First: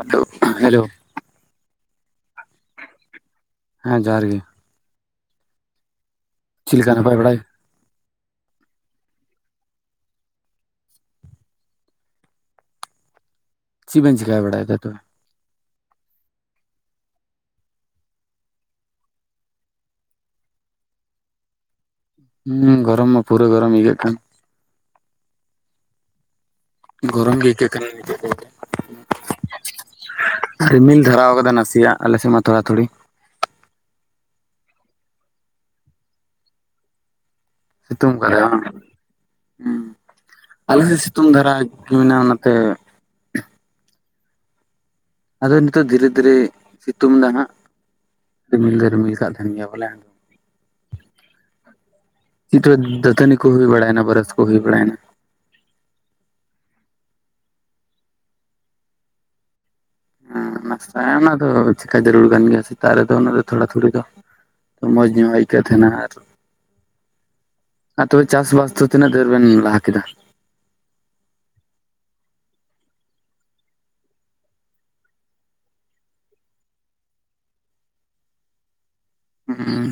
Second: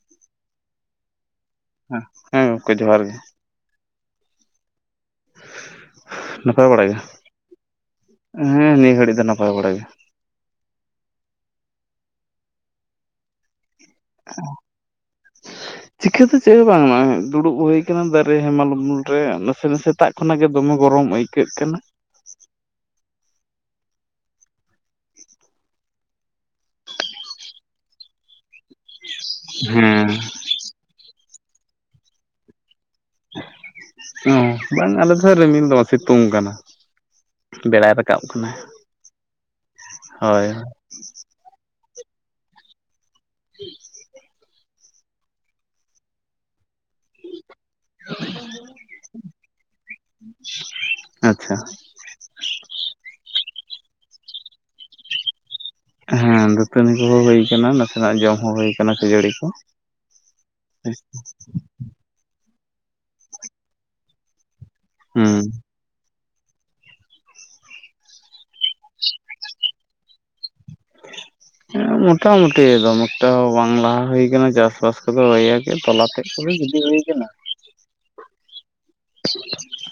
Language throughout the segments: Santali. ᱟᱫᱚᱜ ᱦᱮᱞᱳ ᱦᱮᱸ ᱜᱚᱝᱠᱮ ᱡᱚᱦᱟᱨ ᱜᱮ ᱦᱮᱸ ᱡᱚᱦᱟᱨ ᱜᱮ ᱱᱟᱯᱟᱭ ᱪᱮᱫ ᱵᱟᱲᱟ ᱞᱮᱠᱟ ᱜᱮᱭᱟ ᱱᱟᱯᱟᱭ ᱵᱟᱲᱟᱭ ᱦᱮᱸ ᱱᱤᱭᱟᱹ ᱜᱷᱟᱹᱲᱤᱡ ᱫᱚ ᱱᱟᱯᱟᱭ ᱵᱟᱲᱟ ᱜᱮᱭᱟ ᱪᱮᱫ ᱵᱮᱱ ᱪᱤᱠᱟᱹ ᱵᱟᱲᱟᱭᱮᱫᱟ ᱛᱚᱵᱮ ᱪᱤᱠᱟᱹ ᱫᱚ ᱪᱮᱫ ᱦᱚᱸ ᱵᱟᱝ ᱫᱩᱲᱩᱵ ᱦᱩᱭ ᱟᱠᱟᱱᱟ ᱫᱟᱨᱮ ᱦᱮᱢᱟᱞ ᱩᱢᱩᱞ ᱨᱮ ᱱᱟᱥᱮ ᱱᱟᱥᱮ ᱥᱮᱛᱟᱜ ᱠᱷᱚᱱᱟᱜ ᱜᱮ ᱫᱚᱢᱮ ᱜᱚᱨᱚᱢ ᱟᱹᱭᱠᱟᱹᱜ ᱠᱟᱱᱟ ᱦᱩᱸ ᱜᱚᱨᱚᱢ ᱢᱟ ᱯᱩᱨᱟᱹ ᱜᱚᱨᱚᱢ ᱟᱹᱭᱠᱟᱹᱜ ᱠᱟᱱ [unintelligible] ᱜᱚᱨᱚᱢ ᱜᱮ ᱟᱹᱭᱠᱟᱹᱜ ᱠᱟᱱᱟ ᱱᱮᱛᱚᱜ ᱫᱚ [unintelligible] ᱦᱮᱸ ᱨᱤᱢᱤᱞ ᱫᱷᱟᱨᱟᱣ ᱟᱠᱟᱫᱟ ᱱᱟᱥᱮᱭᱟᱜ ᱟᱞᱮᱥᱮᱫ ᱢᱟ ᱛᱷᱚᱲᱟ ᱛᱷᱩᱲᱤ ᱦᱚᱸ ᱵᱟᱝ ᱟᱞᱮ ᱫᱚ ᱨᱤᱢᱤᱞ ᱫᱚ ᱵᱟᱝ ᱥᱤᱛᱩᱝ ᱠᱟᱱᱟ ᱵᱮᱲᱟᱭ ᱥᱤᱛᱩᱝ ᱨᱟᱠᱟᱵ ᱠᱟᱫᱟᱭ ᱠᱟᱱᱟ ᱵᱟᱝ ᱦᱩᱸ ᱦᱳᱭ ᱟᱞᱮ ᱥᱮᱫ ᱥᱤᱛᱩᱝ ᱫᱷᱟᱨᱟ ᱢᱮᱱᱟᱜᱼᱟ ᱚᱱᱟᱛᱮ ᱦᱮᱸ ᱟᱫᱚ ᱱᱤᱛᱚᱜ ᱫᱷᱤᱨᱮ ᱫᱷᱤᱨᱮ ᱥᱤᱛᱩᱝ ᱫᱟᱭ ᱱᱟᱸᱜ ᱨᱤᱢᱤᱞ ᱫᱚ ᱨᱤᱢᱤᱞ ᱠᱟᱜ ᱛᱟᱦᱮᱱ ᱜᱮᱭᱟ ᱵᱚᱞᱮ ᱟᱪᱪᱷᱟ ᱱᱤᱛᱚᱜ ᱫᱟ. ᱛᱟ. ᱽᱱᱤ ᱠᱚ ᱦᱩᱭ ᱵᱟᱲᱟᱭᱱᱟ ᱵᱚᱨᱚᱥ ᱠᱚ ᱦᱩᱭ ᱵᱟᱲᱟᱭᱮᱱᱟ ᱦᱮᱸ ᱫᱟᱹᱛᱟᱹᱱᱤ ᱠᱚᱦᱚᱸ ᱦᱩᱭ ᱟᱠᱟᱱᱟ ᱱᱟᱥᱮᱱᱟᱜ ᱡᱚᱢ ᱦᱚᱸ ᱦᱩᱭ ᱟᱠᱟᱱᱟ ᱠᱷᱟᱹᱡᱟᱹᱲᱤ ᱠᱚ ᱦᱮᱸ ᱱᱟᱥᱛᱟ ᱚᱱᱟ ᱫᱚ ᱪᱤᱠᱟ ᱡᱟᱹᱨᱩᱲ ᱠᱟᱱ ᱜᱮᱭᱟ ᱥᱮᱛᱟᱜ ᱨᱮᱫᱚ ᱚᱱᱟ ᱫᱚ ᱛᱷᱚᱲᱟ ᱛᱷᱩᱲᱤ ᱫᱚ ᱚ ᱢᱚᱸᱡᱽ ᱧᱚᱜ ᱦᱮᱸ ᱟᱹᱭᱠᱟᱹᱜ ᱛᱟᱦᱮᱱᱟ ᱟᱨ ᱟᱨ ᱛᱚᱵᱮ ᱪᱟᱥᱵᱟᱥ ᱫᱚ ᱛᱤᱱᱟᱹᱜ ᱫᱷᱩᱨ ᱵᱮᱱ ᱞᱟᱦᱟ ᱠᱮᱫᱟ ᱦᱩ [unintelligible] ᱦᱩᱸ ᱢᱚᱴᱟ ᱢᱩᱴᱤ ᱫᱚ ᱦᱚᱸ ᱵᱟᱝ ᱞᱟᱦᱟ ᱦᱩᱭ ᱟᱠᱟᱱᱟ ᱪᱟᱥᱵᱟᱥ ᱠᱚᱫᱚ ᱛᱚᱞᱟᱛᱮᱼᱼ ᱯᱩᱨᱟ. ᱵᱤᱡᱤ ᱦᱩᱭ ᱟᱠᱟᱱᱟ ᱦᱮᱸ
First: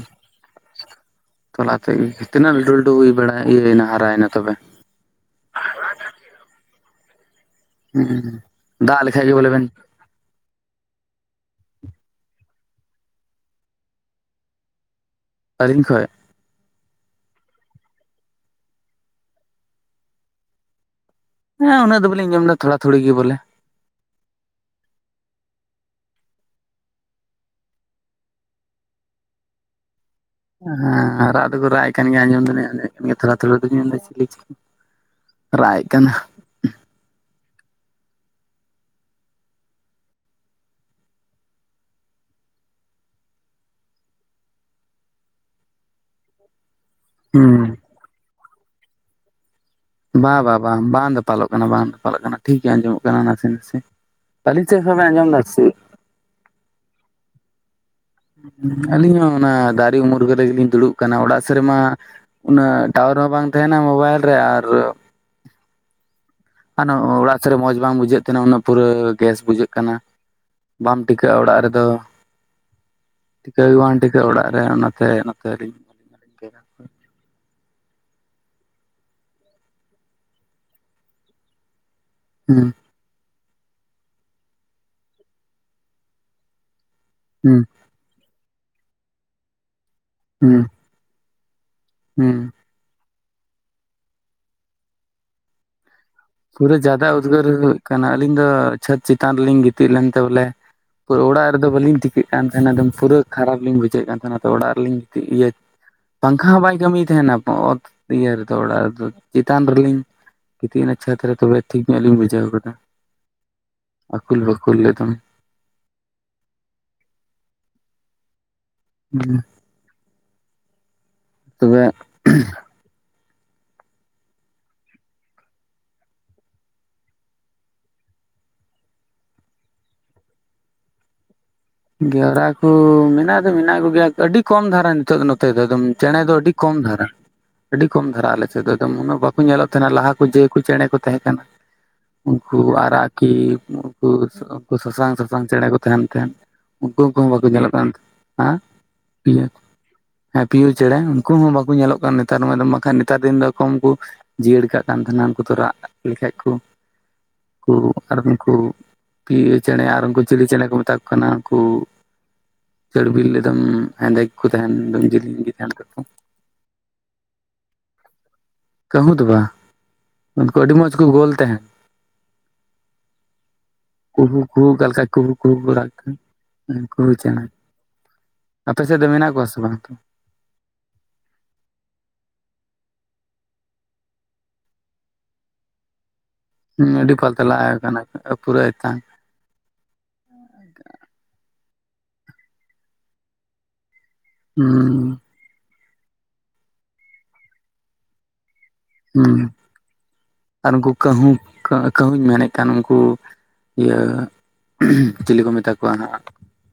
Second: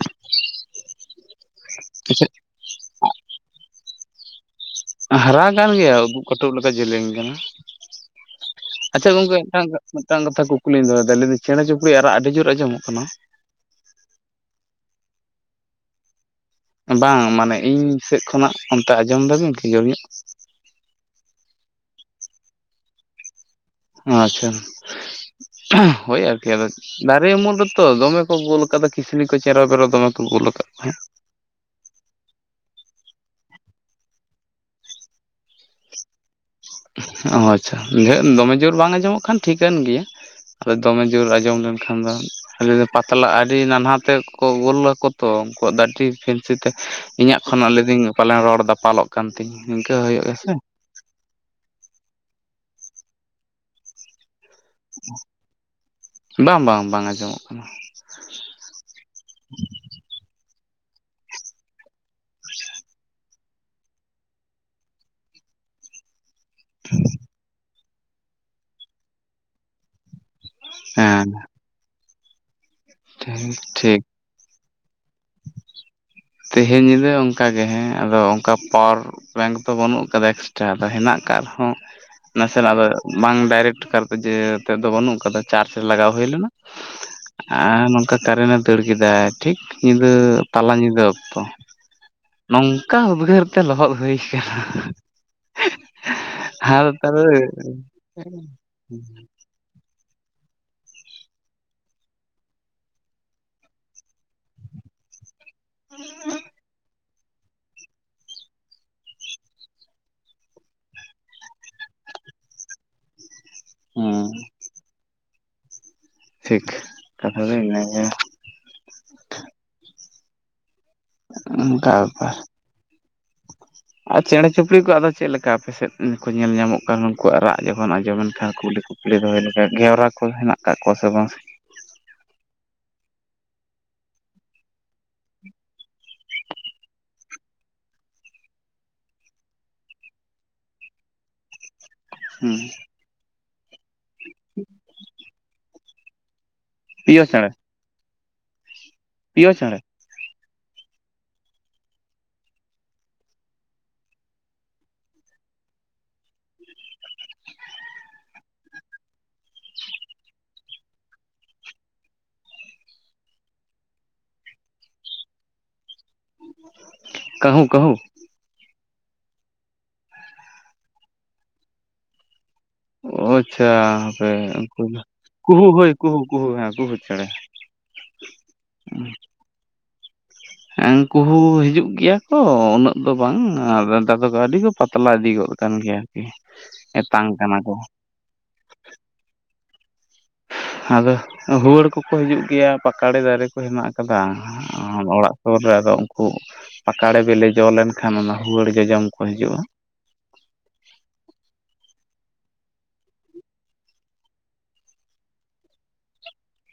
ᱛᱚᱞᱟᱛᱮᱜ ᱛᱤᱱᱟᱹᱜ ᱞᱟᱹᱴᱩ ᱞᱟᱹᱴᱩ ᱦᱩᱭ ᱵᱟᱲᱟ ᱤᱭᱟᱹᱭᱮᱱᱟ ᱦᱟᱨᱟᱭᱮᱱᱟ ᱛᱚᱵᱮ ᱦᱟᱨᱟ ᱠᱟᱱ ᱜᱮᱭᱟ ᱩᱫᱩᱜ ᱠᱟᱹᱴᱩᱵ ᱞᱮᱠᱟ ᱡᱮᱞᱮᱧ ᱠᱟᱱᱟ ᱦᱩᱸ ᱫᱟᱜ ᱟᱪᱪᱷᱟ ᱞᱮᱠᱷᱟᱡ ᱜᱮ ᱜᱚᱢᱠᱮ ᱵᱚᱞᱮ ᱵᱮᱱ ᱢᱤᱫᱴᱟᱝ ᱠᱟᱛᱷᱟ ᱠᱩᱠᱼᱼ ᱠᱩᱞᱤᱧ ᱫᱚᱦᱚ ᱭᱮᱫᱟ ᱛᱚ ᱪᱮᱬᱮ ᱪᱤᱯᱨᱩᱡ ᱨᱟᱜ ᱟᱹᱰᱤ ᱡᱳᱨ ᱟᱸᱡᱚᱢᱚᱜ ᱠᱟᱱᱟ ᱟᱹᱞᱤᱧ ᱠᱷᱚᱭ ᱵᱟᱝ ᱢᱟᱱᱮ ᱤᱧ ᱥᱮᱫ ᱠᱷᱚᱱᱟᱜ ᱚᱱᱛᱮ ᱟᱸᱡᱚᱢ ᱫᱟᱵᱤᱱ ᱟᱡᱚᱢ ᱧᱚᱜ ᱦᱮ ᱩᱱᱟᱹᱜ ᱫᱚ ᱵᱟᱞᱤᱧ ᱟᱡᱚᱢ ᱞᱟ ᱛᱷᱚᱲᱟ ᱛᱷᱚᱲᱤ ᱜᱮ ᱵᱚᱞᱮ ᱟᱪᱪᱷᱟ ᱳᱭ ᱟᱨᱠᱤ ᱟᱫᱚ ᱫᱟᱨᱮ ᱩᱢᱩᱞ ᱨᱮᱛᱚ ᱫᱚᱢᱮ ᱠᱚ ᱵᱳᱞ ᱟᱠᱟᱫᱟ ᱠᱤᱥᱱᱤ ᱠᱚ ᱪᱮᱨᱚ ᱵᱮᱨᱚ ᱫᱚᱢᱮ ᱠᱚ ᱜᱳᱞ ᱟᱠᱟᱫ ᱠᱚᱣᱟ᱾ ᱦᱮᱸ ᱨᱟᱜ ᱫᱚᱠᱚ ᱨᱟᱭ ᱮᱫ ᱠᱟᱱ ᱜᱮ ᱟᱸᱡᱚᱢ ᱫᱩᱞᱤᱧ ᱟᱡᱚᱢ ᱠᱟᱱ ᱜᱮ ᱛᱷᱚᱲᱟ ᱛᱷᱚᱲᱤ ᱫᱩᱧ ᱢᱮᱱ ᱫᱟ ᱪᱷᱤᱞᱤ ᱪᱚᱠᱚ ᱨᱟᱜ ᱮᱫ ᱠᱟᱱᱟ ᱚ ᱟᱪᱪᱷᱟ ᱫᱚᱢᱮ ᱡᱳᱨ ᱵᱟᱝ ᱟᱸᱡᱚᱢᱚᱜ ᱠᱷᱟᱱ ᱴᱷᱤᱠᱟᱹᱱ ᱜᱮᱭᱟ ᱟᱫᱚ ᱫᱚᱢᱮ ᱡᱳᱨ ᱟᱸᱡᱚᱢ ᱞᱮᱱᱠᱷᱟᱱ ᱫᱚ [unintelligible] ᱟᱞᱮ ᱫᱚ ᱯᱟᱛᱞᱟ ᱟᱹᱰᱤ ᱱᱟᱱᱦᱟ ᱛᱮ ᱠᱚ ᱜᱳᱞ ᱟᱠᱚ ᱛᱚ ᱩᱱᱠᱩᱣᱟᱜ ᱫᱚ ᱟᱰᱤ [unintelligible] ᱯᱷᱮᱱᱥᱤ ᱛᱮ ᱤᱧᱟᱹᱜ ᱠᱷᱚᱱ ᱦᱩᱸ ᱞᱟᱹᱭᱮᱫᱟᱹᱧ ᱯᱟᱞᱮᱱ ᱨᱚᱲ ᱫᱟᱯᱟᱞᱚᱜ ᱠᱟᱱ ᱛᱤᱧ ᱱᱤᱝᱠᱟᱹ ᱦᱩᱭᱩᱜ ᱵᱟ ᱵᱟ ᱜᱮᱭᱟᱥᱮ। ᱵᱟᱝ ᱵᱟᱝ ᱫᱟᱯᱟᱞᱚᱜ ᱠᱟᱱᱟ ᱵᱟᱝ ᱫᱟᱯᱟᱞᱚᱜ ᱠᱟᱱᱟ ᱴᱷᱤᱠ ᱜᱮ ᱟᱸᱡᱚᱢᱚᱜ ᱠᱟᱱᱟ ᱱᱟᱥᱮ ᱱᱟᱥᱮ। ᱟᱞᱤᱧ ᱥᱮᱫ ᱠᱷᱚᱱ ᱵᱮᱱ ᱟᱸᱡᱚᱢ ᱫᱟ [unintelligible] ᱥᱮᱪᱮᱫ। ᱵᱟᱝ ᱵᱟᱝ ᱵᱟᱝ ᱟᱸᱡᱚᱢᱚᱜ ᱠᱟᱱᱟ। ᱟᱹᱞᱤᱧ ᱦᱚᱸ ᱚᱱᱟ ᱫᱟᱨᱮ ᱩᱢᱩᱞ ᱨᱮᱜᱮᱞᱤᱧ ᱫᱩᱲᱩᱵ ᱠᱟᱱᱟ ᱚᱲᱟᱜ ᱥᱮᱫ ᱨᱮᱢᱟ ᱚᱱᱟ ᱴᱟᱣᱟᱨ ᱦᱚᱸ ᱵᱟᱝ ᱛᱟᱦᱮᱱᱟ ᱢᱳᱵᱟᱭᱤᱞ ᱨᱮ ᱟᱨ ᱟᱱᱚ ᱚᱲᱟᱜ ᱥᱮᱫ ᱨᱮ ᱢᱚᱸᱡᱽ ᱵᱟᱝ ᱵᱩᱡᱷᱟᱹᱜ ᱠᱟᱱᱟ [unintelligible] ᱩᱱᱟᱹᱜ ᱯᱩᱨᱟᱹ ᱜᱮᱥ ᱵᱩᱡᱷᱟᱹᱜ ᱠᱟᱱ ᱵᱟᱢ ᱦᱮᱸ ᱴᱤᱠᱟᱹᱜᱼᱟ ᱚᱲᱟᱜ ᱨᱮᱫᱚ ᱴᱷᱤᱠ ᱴᱤᱠᱟᱹᱣ ᱜᱮ ᱴᱷᱤᱠ ᱵᱟᱝ ᱴᱤᱠᱟᱹᱜ ᱱᱚᱛᱮ ᱚᱲᱟᱜ ᱨᱮ ᱚᱱᱟᱛᱮ ᱱᱚᱛᱮᱞᱤᱧᱼᱼ ᱛᱮᱦᱮᱧ ᱧᱤᱫᱟᱹ ᱚᱱᱠᱟᱜᱮ ᱦᱮᱸ ᱟᱫᱚ ᱚᱱᱠᱟ ᱯᱟᱣᱟᱨᱼᱼ ᱵᱮᱝᱠ ᱫᱚ ᱵᱟᱹᱱᱩᱜ ᱟᱠᱟᱫᱟ ᱮᱠᱥᱴᱨᱟ ᱟᱫᱚ ᱦᱮᱱᱟᱜ ᱟᱠᱟᱫ ᱨᱮᱦᱚᱸ ᱦᱩᱸ ᱱᱟᱥᱮᱱᱟᱜ ᱫᱚᱼᱼ ᱵᱟᱝ ᱰᱟᱭᱨᱮᱠᱴ ᱠᱟᱨᱛᱮ ᱡᱮ ᱛᱮᱫᱫᱚ ᱵᱟᱹᱱᱩᱜ ᱠᱟᱫᱟ ᱪᱟᱨᱡᱽ ᱞᱟᱜᱟᱣ ᱦᱩᱭ ᱞᱮᱱᱟ ᱦᱩᱸ ᱟᱨ ᱱᱚᱝᱠᱟ ᱠᱟᱨᱮᱱᱮ ᱫᱟᱹᱲ ᱠᱮᱫᱟ ᱴᱷᱤᱠ ᱧᱤᱫᱟᱹ ᱦᱩᱸ ᱛᱟᱞᱟ ᱧᱤᱫᱟᱹ ᱚᱠᱛᱚ ᱦᱩᱸ ᱱᱚᱝᱠᱟ ᱩᱫᱽᱜᱟᱹᱨ ᱛᱮ ᱞᱚᱦᱚᱫ ᱦᱩᱭ ᱟᱠᱟᱱᱟ। ᱯᱩᱨᱟᱹ ᱟᱨ ᱡᱟᱫᱟ ᱛᱟᱦᱚᱞᱮ ᱩᱫᱽᱜᱟᱹᱨ ᱦᱩᱭᱩᱜ ᱠᱟᱱᱟ ᱟᱹᱞᱤᱧ ᱫᱚ ᱪᱷᱟᱹᱫᱽ ᱪᱮᱛᱟᱱ ᱨᱮᱞᱤᱧ ᱜᱤᱛᱤᱡ ᱞᱮᱱᱛᱮ ᱵᱚᱞᱮᱼᱼ ᱯᱩᱨᱟᱹ ᱚᱲᱟᱜ ᱨᱮᱫᱚ ᱵᱟᱹᱞᱤᱧ ᱴᱷᱤᱠᱟᱹᱜ ᱠᱟᱱ ᱛᱟᱦᱮᱱᱟ ᱮᱠᱫᱚᱢ ᱯᱩᱨᱟᱹ ᱠᱷᱟᱨᱟᱯ ᱞᱤᱧ ᱵᱩᱡᱷᱮᱫ ᱠᱟᱱ ᱛᱟᱦᱮᱱᱟ ᱛᱚ ᱚᱲᱟᱜ ᱨᱮᱞᱤᱧ ᱜᱤᱛᱤᱡ ᱤᱭᱟᱹ ᱯᱟᱝᱠᱷᱟ ᱦᱚᱸ ᱵᱟᱭ ᱠᱟᱹᱢᱤᱭ ᱫᱟ। ᱛᱟᱦᱮᱱᱟ ᱚᱛ ᱤᱭᱟᱹ ᱨᱮᱫᱚ ᱚᱲᱟᱜ ᱨᱮ ᱫᱚ ᱪᱮᱛᱟᱱ ᱨᱮᱞᱤᱧ [unintelligible] ᱜᱤᱛᱤᱡᱱᱟ। ᱪᱷᱟᱸᱛ ᱨᱮ ᱛᱟᱦᱚᱞᱮ ᱴᱷᱤᱠ ᱧᱚᱜ ᱞᱤᱧ ᱵᱩᱡᱷᱟᱹᱣ ᱠᱟᱫᱟ ᱦᱮᱸ ᱟᱹᱩᱞ ᱵᱟᱹᱠᱩᱞ [unintelligible] ᱜᱮ ᱫᱚᱢᱮ। ᱴᱷᱤᱠ ᱠᱟᱛᱷᱟ ᱫᱚ ᱤᱱᱟᱹ ᱜᱮ। ᱦᱩᱸ ᱛᱚᱵᱮ ᱚᱱᱠᱟ ᱵᱮᱯᱟᱨ ᱟᱨ ᱪᱮᱬᱮ ᱪᱩᱯᱲᱤ ᱠᱚ ᱟᱫᱚ ᱪᱮᱫᱞᱮᱠᱟ ᱟᱯᱮ ᱥᱮᱫ ᱠᱚ ᱧᱮᱞ ᱧᱟᱢᱚᱜ ᱠᱟᱱ ᱩᱱᱠᱩᱣᱟᱜ ᱨᱟᱜ ᱡᱚᱠᱷᱚᱱ ᱟᱸᱡᱚᱢᱮᱱ ᱠᱷᱟᱱ ᱠᱩᱭᱞᱤ ᱠᱚ ᱥᱤᱲᱤ ᱫᱚᱦᱚᱭ [unintelligible] ᱱᱚᱝᱠᱟ ᱜᱷᱣᱨᱟ ᱠᱚ ᱦᱮᱱᱟᱜ ᱠᱟᱜ ᱠᱚᱣᱟ ᱥᱮ ᱵᱟᱝ ᱜᱷᱣᱨᱟ ᱠᱚ ᱢᱮᱱᱟᱜ ᱫᱚ ᱢᱮᱱᱟᱜ ᱠᱚᱜᱮᱭᱟ ᱟᱹᱰᱤ ᱠᱚᱢ ᱫᱷᱟᱨᱟ ᱧᱚᱜ। ᱱᱤᱛᱚᱜ ᱫᱚ ᱱᱚᱛᱮ ᱫᱚ [unintelligible] ᱮᱠᱫᱚᱢ ᱪᱮᱬᱮ ᱫᱚ ᱟᱹᱰᱤ ᱠᱚᱢ ᱫᱷᱟᱨᱟ। ᱟᱹᱰᱤ ᱠᱚᱢ ᱫᱷᱟᱨᱟ ᱟᱞᱮᱥᱮᱫ ᱫᱚ [unintelligible] ᱮᱠᱫᱚᱢ ᱩᱱᱟᱹᱜ ᱵᱟᱠᱚ ᱧᱮᱞᱚᱜ ᱛᱟᱦᱮᱱᱟ ᱞᱟᱦᱟ ᱠᱚ ᱡᱮ ᱠᱚ ᱪᱮᱬᱮ ᱠᱚ ᱛᱟᱦᱮᱸ ᱠᱟᱱᱟ। ᱩᱱᱠᱩ ᱟᱨᱟᱜ ᱠᱤ ᱩᱱᱠᱩ ᱩᱱᱠᱩ ᱥᱟᱥᱟᱝ ᱥᱟᱥᱟᱝ ᱪᱮᱬᱮ ᱠᱚ ᱛᱟᱦᱮᱱ ᱛᱟᱦᱮᱸᱫ। ᱩᱱᱠᱩ ᱩᱱᱠᱩ ᱯᱤᱭᱳ ᱦᱚᱸ ᱪᱮᱬᱮ ᱵᱟᱠᱚ ᱧᱮᱞᱚᱜ [unintelligible] ᱠᱟᱱᱟᱛᱚ ᱦᱮᱸ [unintelligible] ᱯᱤᱭᱳ ᱦᱮᱸ ᱯᱤᱭᱳ ᱪᱮᱬᱮ ᱩᱱᱠᱩ ᱦᱚᱸ ᱵᱟᱠᱚ ᱧᱮᱞᱚᱜ ᱠᱟᱱ ᱱᱮᱛᱟᱨ ᱢᱟ ᱫᱚᱢᱮ ᱠᱷᱟᱱ ᱱᱮᱛᱟᱨ ᱫᱤᱱ ᱫᱚ ᱩᱱᱠᱩ ᱡᱤᱭᱟᱹᱲ ᱠᱟᱜ ᱠᱟᱱ ᱛᱟᱦᱮᱱᱟ ᱩᱱᱠᱩ ᱫᱚ ᱨᱟᱜ ᱞᱮᱠᱷᱟᱡ ᱠᱚ ᱠᱩ ᱟᱫᱚ ᱩᱱᱠᱩ ᱯᱤᱭᱳ ᱪᱮᱬᱮ ᱟᱨ ᱩᱱᱠᱩ ᱪᱤᱞᱤ ᱪᱮᱬᱮ ᱠᱚ ᱢᱮᱛᱟ ᱠᱚ ᱠᱟᱱᱟ ᱠᱩ ᱪᱟᱹᱲᱵᱤᱞ ᱞᱮᱫᱟᱢ ᱦᱮᱸᱫᱮ ᱜᱮᱠᱚ ᱛᱟᱦᱮᱱ ᱫᱚᱢ ᱡᱤᱞᱤᱧ ᱜᱮ ᱛᱟᱦᱮᱱ ᱛᱟᱠᱚ ᱠᱟᱹᱦᱩᱸ ᱠᱟᱹᱦᱩᱸ ᱠᱟᱹᱦᱩᱸ ᱫᱚ ᱵᱟᱝ ᱩᱱᱠᱩ ᱟᱹᱰᱤ ᱢᱚᱸᱡᱽ ᱠᱚ ᱜᱳᱞ ᱛᱟᱦᱮᱱ ᱚ ᱟᱪᱪᱷᱟ ᱦᱟᱯᱮ ᱠᱩᱦᱩ ᱠᱩᱦᱩ ᱩᱱᱠᱩ ᱚᱠᱟ ᱫᱚ ᱞᱮᱠᱟ ᱠᱩᱦᱩ ᱠᱩᱦᱩ ᱠᱚ ᱨᱟᱜ ᱦᱳᱭ ᱠᱩᱦᱩ ᱛᱟᱦᱮᱸᱱ ᱠᱩᱦᱩ ᱦᱮᱸ ᱠᱩᱦᱩ ᱩᱱᱠᱩ ᱪᱮᱬᱮ ᱟᱯᱮ ᱥᱮᱫ ᱫᱚ ᱢᱮᱱᱟᱜ ᱠᱚᱣᱟ ᱥᱮ ᱵᱟᱝ ᱦᱮᱸ ᱠᱩᱦᱩ ᱦᱤᱡᱩᱜ ᱜᱮᱭᱟ ᱠᱚ ᱩᱱᱟᱹᱜ ᱫᱚ ᱵᱟᱝ ᱟᱨ [unintelligible] ᱫᱟᱫᱟ ᱠᱚ ᱟᱹᱰᱤ ᱯᱟᱛᱞᱟ ᱤᱫᱤ ᱜᱚᱫ ᱠᱟᱱ ᱜᱮᱭᱟ ᱟᱨᱠᱤ ᱮᱛᱟᱝ ᱠᱟᱱᱟ ᱠᱚ। ᱚ ᱯᱩᱨᱟᱹ ᱮᱛᱟᱝ ᱟᱫᱚ ᱦᱩᱣᱟᱹᱲ ᱠᱚᱠᱚ ᱦᱤᱡᱩᱜ ᱜᱮᱭᱟ ᱯᱟᱠᱟᱲᱮ ᱫᱟᱨᱮ ᱠᱚ ᱦᱮᱱᱟᱜ ᱟᱠᱟᱫᱟ ᱦᱩᱸ ᱚᱲᱟᱜᱼᱼ ᱥᱩᱨ ᱨᱮ ᱟᱫᱚ ᱩᱱᱠᱩ ᱯᱟᱠᱟᱲᱮ ᱵᱤᱞᱤ ᱡᱚ ᱞᱮᱱᱠᱷᱟᱱ ᱚᱱᱟ ᱦᱩᱣᱟᱹᱲ ᱜᱮ ᱡᱚᱢ ᱠᱚ ᱦᱩᱸ ᱦᱤᱡᱩᱜᱼᱟ। ᱟᱨ ᱩᱱᱠᱩ ᱠᱟᱹᱦᱩ ᱠᱟᱹᱦᱩᱧ ᱢᱮᱱᱮᱫ ᱠᱟᱱ ᱩᱱᱠᱩᱼᱼ ᱤᱭᱟᱹ ᱪᱤᱞᱤ ᱠᱚ ᱢᱮᱛᱟ ᱠᱚᱣᱟ ᱦᱟᱸᱜ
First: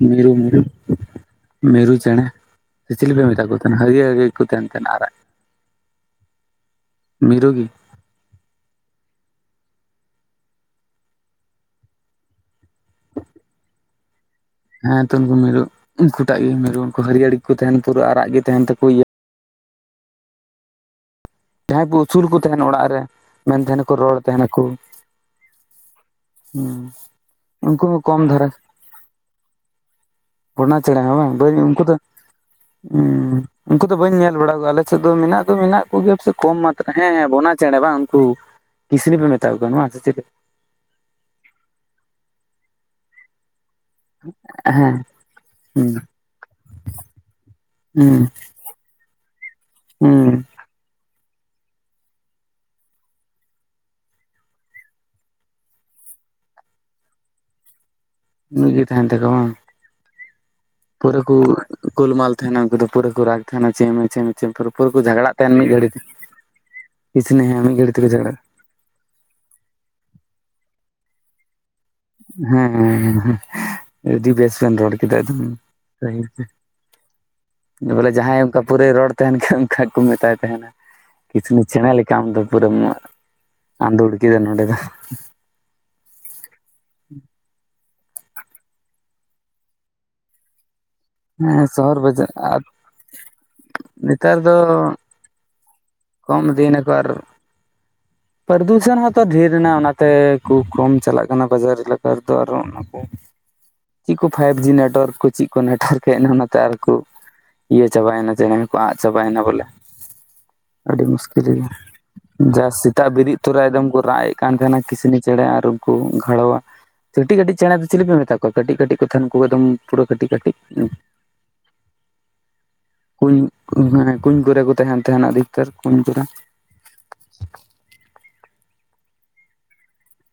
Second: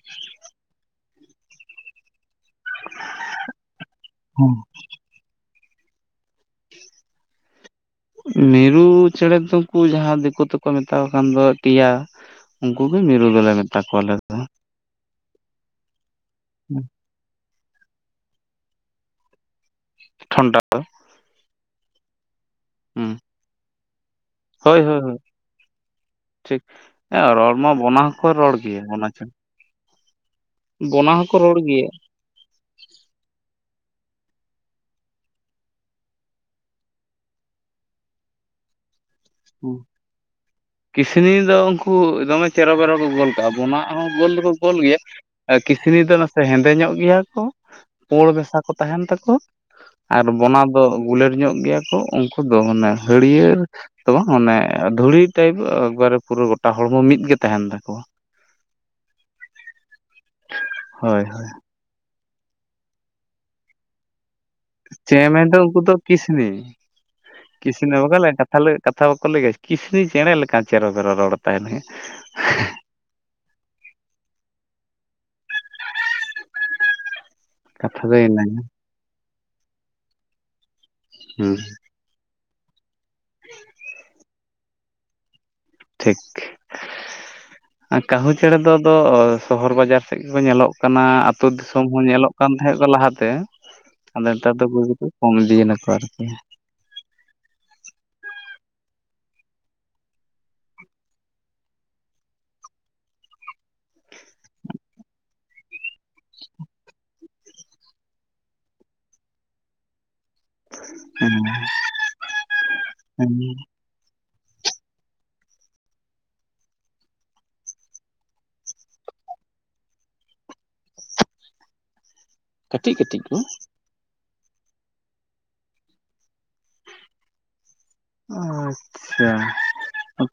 ᱢᱤᱨᱩ ᱢᱤᱨᱩ ᱢᱮᱨᱩ ᱪᱮᱬᱮ ᱪᱤᱞᱤ ᱯᱮ ᱢᱮᱛᱟ ᱠᱚ ᱛᱟᱦᱮᱱᱟ ᱦᱟᱹᱨᱭᱟᱹᱲᱮ ᱦᱟᱨᱭᱟᱹᱲ ᱠᱚ ᱛᱟᱦᱮᱱᱛᱟᱦᱮᱸᱱᱟ ᱟᱨᱟᱜ ᱢᱤᱨᱩᱜᱤ ᱢᱤᱨᱩ ᱪᱮᱬᱮ ᱫᱚ ᱠᱩ ᱡᱟᱦᱟ ᱫᱤᱠᱩ ᱛᱮ ᱠᱚ ᱢᱮᱛᱣᱟ ᱠᱟᱱ ᱫᱚ ᱴᱤᱭᱟ? ᱩᱱᱠᱩ ᱜᱮ ᱢᱤᱨᱩ ᱫᱚ ᱞᱮ ᱢᱮᱛᱟ ᱠᱚᱣᱟ ᱟᱞᱮ ᱫᱚ᱾ ᱦᱮ ᱛᱚ ᱩᱱᱠᱩ ᱢᱤᱨᱩ ᱩᱱᱠᱩ ᱴᱟᱜ ᱜᱮ ᱢᱤᱨᱩ ᱩᱱᱠᱩ ᱦᱟᱹᱨᱭᱟᱹᱲ ᱜᱤ ᱠᱚ ᱛᱟᱦᱮᱱ ᱯᱩᱨᱟᱹ ᱟᱨᱟᱜ ᱜᱮ ᱛᱟᱦᱮᱱ ᱛᱟᱠᱚ ᱤᱭᱟᱹ᱾ ᱴᱷᱚᱱᱴᱟ ᱫᱚ ᱡᱟᱦᱟᱭ ᱠᱚ ᱩᱥᱩᱞ ᱠᱚ ᱛᱟᱦᱮᱱ ᱚᱲᱟᱜ ᱨᱮ ᱦᱩᱸ ᱢᱮᱱ ᱛᱟᱦᱮᱱᱟ ᱠᱚ ᱨᱚᱲ ᱛᱟᱦᱮᱱᱟᱠᱚ ᱦᱳᱭ ᱦᱳᱭ ᱴᱷᱤᱠ ᱦᱩᱸ ᱦᱮ ᱨᱚᱲ ᱢᱟ ᱩᱱᱠᱩ ᱦᱚᱸ ᱵᱚᱱᱟ ᱦᱚ ᱠᱚᱢ ᱠᱚ ᱫᱷᱟᱨᱟ ᱨᱚᱲ ᱜᱮᱭᱟ ᱚᱱᱟ ᱪᱮᱬᱮ, ᱵᱱᱟ ᱪᱮᱬᱮ ᱦᱮ ᱵᱚᱱᱟ ᱦᱚᱸᱠᱚ ᱵᱟᱝ ᱨᱚᱲ ᱩᱱᱠᱩ ᱜᱮᱭᱟ ᱫᱚ ᱩᱸ ᱩᱱᱠᱩ ᱫᱚ ᱵᱟᱹᱧ ᱧᱮᱞ ᱵᱟᱲᱟ ᱠᱚᱣᱟ ᱟᱞᱮ ᱥᱮᱫ ᱫᱚ ᱢᱮᱱᱟᱜ ᱫᱚ ᱢᱮᱱᱟᱜ ᱠᱚ ᱜᱮᱭᱟ ᱥᱮ ᱠᱚᱢ ᱢᱟᱛᱨᱟ ᱦᱮ ᱦᱮ ᱵᱚᱱᱟ ᱪᱮᱬᱮ ᱵᱟᱝ ᱩᱱᱠᱩ, ᱠᱤᱥᱞᱤ ᱯᱮ ᱢᱮᱛᱟ ᱠᱚᱣᱟ ᱦᱩᱸ, ᱱᱚᱣᱟ ᱥᱮ ᱪᱮᱞᱮ? ᱠᱤᱥᱱᱤ ᱫᱚ ᱩᱱᱠᱩ ᱫᱚ ᱫᱚᱢᱮ ᱪᱮᱨᱚ ᱵᱮᱨᱚ ᱠᱚ ᱜᱳᱞ ᱵᱚᱱᱟ ᱦᱚᱜ ᱜᱳᱞ ᱫᱚ ᱠᱚ ᱜᱳᱞ ᱜᱮᱭᱟ ᱦᱮᱸ ᱟᱨ ᱦᱩᱸ ᱠᱤᱥᱱᱤ ᱫᱚ ᱱᱟᱥᱮ ᱦᱮᱸᱫᱮ ᱧᱚᱜ ᱜᱮᱭᱟ ᱠᱚ, ᱦᱩᱸ ᱯᱩᱸᱲ ᱢᱮᱥᱟ ᱠᱚ ᱛᱟᱦᱮᱱ ᱛᱟᱠᱚ ᱟᱨ ᱦᱩᱸ ᱵᱚᱱᱟ ᱜᱩᱞᱟᱹᱴ ᱧᱚᱜ ᱜᱮᱭᱟ ᱠᱚ ᱩᱱᱠᱩ ᱫᱚ ᱢᱟᱱᱮ ᱦᱟᱹᱲᱭᱟᱹᱲ ᱛᱚ ᱵᱟᱝ ᱚᱱᱮᱼᱮ ᱫᱷᱩᱲᱤ ᱴᱟᱭᱤᱯ ᱮᱠᱵᱟᱨᱮ ᱯᱩᱨᱟᱹ ᱜᱚᱴᱟ ᱦᱚᱲᱢᱚ ᱢᱤᱫᱜᱮ ᱛᱟᱦᱮᱱ ᱛᱟᱠᱚᱣᱟ᱾ ᱢᱤᱫ ᱜᱮ ᱛᱟᱦᱮᱱ ᱛᱟᱠᱚ ᱵᱟᱝ? ᱯᱩᱨᱟᱹ ᱦᱳᱭ ᱠᱩ ᱦᱳᱭ ᱜᱳᱞᱢᱟᱞ ᱛᱟᱦᱮᱱᱟ ᱩᱱᱠᱩ ᱫᱚ ᱯᱩᱨᱟᱹ ᱠᱚ ᱨᱟᱜ ᱛᱟᱦᱮᱱᱟ ᱪᱮ ᱢᱮ ᱪᱮ ᱢᱮ? ᱪᱤᱢᱯᱩᱨᱯᱩᱨ ᱠᱚ ᱡᱷᱟᱜᱽᱟᱜ ᱪᱮᱢᱮ ᱛᱟᱦᱮᱱ ᱫᱚ ᱢᱤᱫ ᱩᱱᱠᱩ ᱜᱷᱟᱹᱲᱤ ᱫᱚ ᱛᱮ ᱠᱤᱥᱱᱤ ᱠᱤᱪᱱᱤ ᱦᱮ ᱢᱤᱫ ᱜᱷᱟᱹᱲᱤ ᱛᱮ ᱠᱚ ᱡᱷᱟᱜᱽᱟᱜᱼᱟ᱾ ᱛᱟᱦᱚᱞᱮ ᱠᱟᱛᱷᱟ ᱵᱟᱠᱚ ᱞᱟᱹᱭ ᱠᱟᱦ ᱠᱤᱥᱱᱤ ᱪᱮᱬᱮ ᱞᱮᱠᱟ ᱪᱮᱨᱚ ᱵᱮᱨᱚ ᱨᱚᱲ ᱛᱟᱭ [unintelligible] ᱦᱮᱸᱻ ᱟᱰᱤ ᱵᱮᱥ ᱵᱮᱱ ᱨᱚᱲ ᱠᱮᱫᱟ ᱮᱠᱫᱚᱢ ᱜᱟᱦᱤᱨ ᱛᱮ᱾ ᱠᱟᱛᱷᱟ ᱵᱚᱞᱮ ᱫᱚ ᱡᱟᱦᱟᱭ ᱤᱱᱟᱹ ᱚᱱᱠᱟ ᱯᱩᱨᱟᱹᱭ ᱨᱚᱲ ᱛᱟᱦᱮᱱ ᱠᱷᱟᱱ ᱚᱱᱠᱟ ᱠᱚ ᱢᱮᱛᱟᱭ ᱛᱟᱦᱮᱱᱟ ᱦᱩᱸ ᱠᱤᱥᱱᱤ ᱪᱮᱬᱮ ᱞᱮᱠᱟ ᱠᱟᱢ ᱫᱚ ᱯᱩᱨᱟᱹᱢ ᱟᱸᱫᱳᱲ ᱠᱮᱫᱟ ᱱᱚᱰᱮ ᱫᱚ᱾ ᱴᱷᱤᱠ [inaudible] ᱟ ᱠᱟᱦᱩ ᱪᱮᱬᱮ ᱫᱚ ᱫᱚ ᱥᱚᱦᱚᱨ ᱵᱟᱡᱟᱨ ᱥᱮᱫ ᱜᱮ ᱠᱚ ᱧᱮᱞᱚᱜ ᱠᱟᱱᱟ, ᱟᱛᱩ ᱦᱮᱸ ᱫᱤᱥᱚᱢ ᱦᱚ ᱥᱚᱦᱚᱨ ᱵᱟᱡᱟᱨ ᱧᱮᱞᱚᱜ ᱠᱟᱱ ᱟᱨ ᱛᱟᱦᱮᱫ ᱫᱚ ᱞᱟᱦᱟᱛᱮ᱾ ᱟᱫᱚ ᱱᱮᱛᱟᱨ ᱫᱚ ᱵᱟᱹᱭ ᱵᱟᱹᱭ ᱛᱮ ᱠᱚᱢ ᱤᱫᱤᱭᱮ ᱱᱟᱠᱚ ᱟᱨᱠᱤ᱾ ᱠᱚᱢ ᱤᱫᱤᱭᱱᱟᱠᱚ ᱟᱨ ᱯᱨᱚᱫᱩᱥᱚᱱ ᱦᱚ ᱛᱚ ᱰᱷᱮᱨ ᱮᱱᱟ ᱚᱱᱟ ᱛᱮ ᱠᱩ ᱠᱚᱢ ᱪᱟᱞᱟᱜ ᱠᱟᱱᱟ ᱵᱟᱡᱟᱨ ᱮᱞᱟᱠᱟ ᱨᱮᱫᱚ ᱟᱨᱦᱟ ᱚᱼᱱᱟ᱾ [inaudible] ᱪᱤᱫ ᱠᱚ ᱯᱷᱟᱭᱤᱵ ᱡᱤ ᱱᱮᱴᱣᱟᱨᱠ ᱠᱚ ᱪᱤᱫ ᱠᱚ ᱱᱮᱴᱣᱟᱨᱠ ᱯᱷᱮᱱ ᱦᱚ ᱱᱚᱛᱮ ᱟᱨᱠᱚ ᱤᱭᱟᱹ ᱪᱟᱵᱟᱭᱮᱱᱟ ᱪᱮᱬᱮ ᱠᱚ ᱟᱫ ᱪᱟᱵᱟᱭᱮᱱᱟ ᱵᱚᱞᱮ᱾ ᱟᱰᱤ ᱦᱮᱸ ᱢᱩᱥᱠᱤᱞ ᱜᱮᱭᱟ, ᱡᱟᱦᱟ ᱥᱮᱛᱟᱜ ᱦᱮᱸ ᱵᱮᱨᱤᱫ ᱛᱚᱨᱟ ᱮᱫᱚᱢ ᱠᱚ ᱨᱟᱜ ᱮᱫ ᱠᱟᱱ ᱛᱟᱦᱮᱱᱟ ᱠᱤᱥᱱᱤ ᱪᱮᱬᱮ ᱟᱨ ᱩᱱᱠᱩ ᱜᱷᱟᱲᱣᱟ, ᱠᱟᱴᱤᱡ ᱠᱟᱴᱤᱡ ᱪᱮᱬᱮ ᱫᱚ ᱪᱤᱞᱤ ᱯᱮ ᱢᱮᱛᱟ ᱠᱚᱣᱟ ᱠᱟᱴᱤᱡ ᱠᱟᱴᱤᱡ ᱠᱚ ᱛᱟᱦᱮᱱ ᱩᱱᱠᱩ ᱮᱠᱫᱚᱢ ᱯᱩᱨᱟᱹ ᱠᱟᱴᱤᱡ ᱠᱟᱴᱤᱡ, ᱠᱟᱴᱤᱡ ᱠᱟᱴᱤᱡ ᱠᱚ? ᱦᱮ ᱠᱩᱧ ᱠᱚ ᱨᱮ ᱠᱚ ᱛᱟᱦᱮᱱ ᱛᱟᱦᱮᱱᱟ ᱟᱫᱷᱤᱠᱛᱟᱨ ᱠᱩᱧ ᱠᱚ ᱨᱮ, ᱟᱪᱪᱷᱟ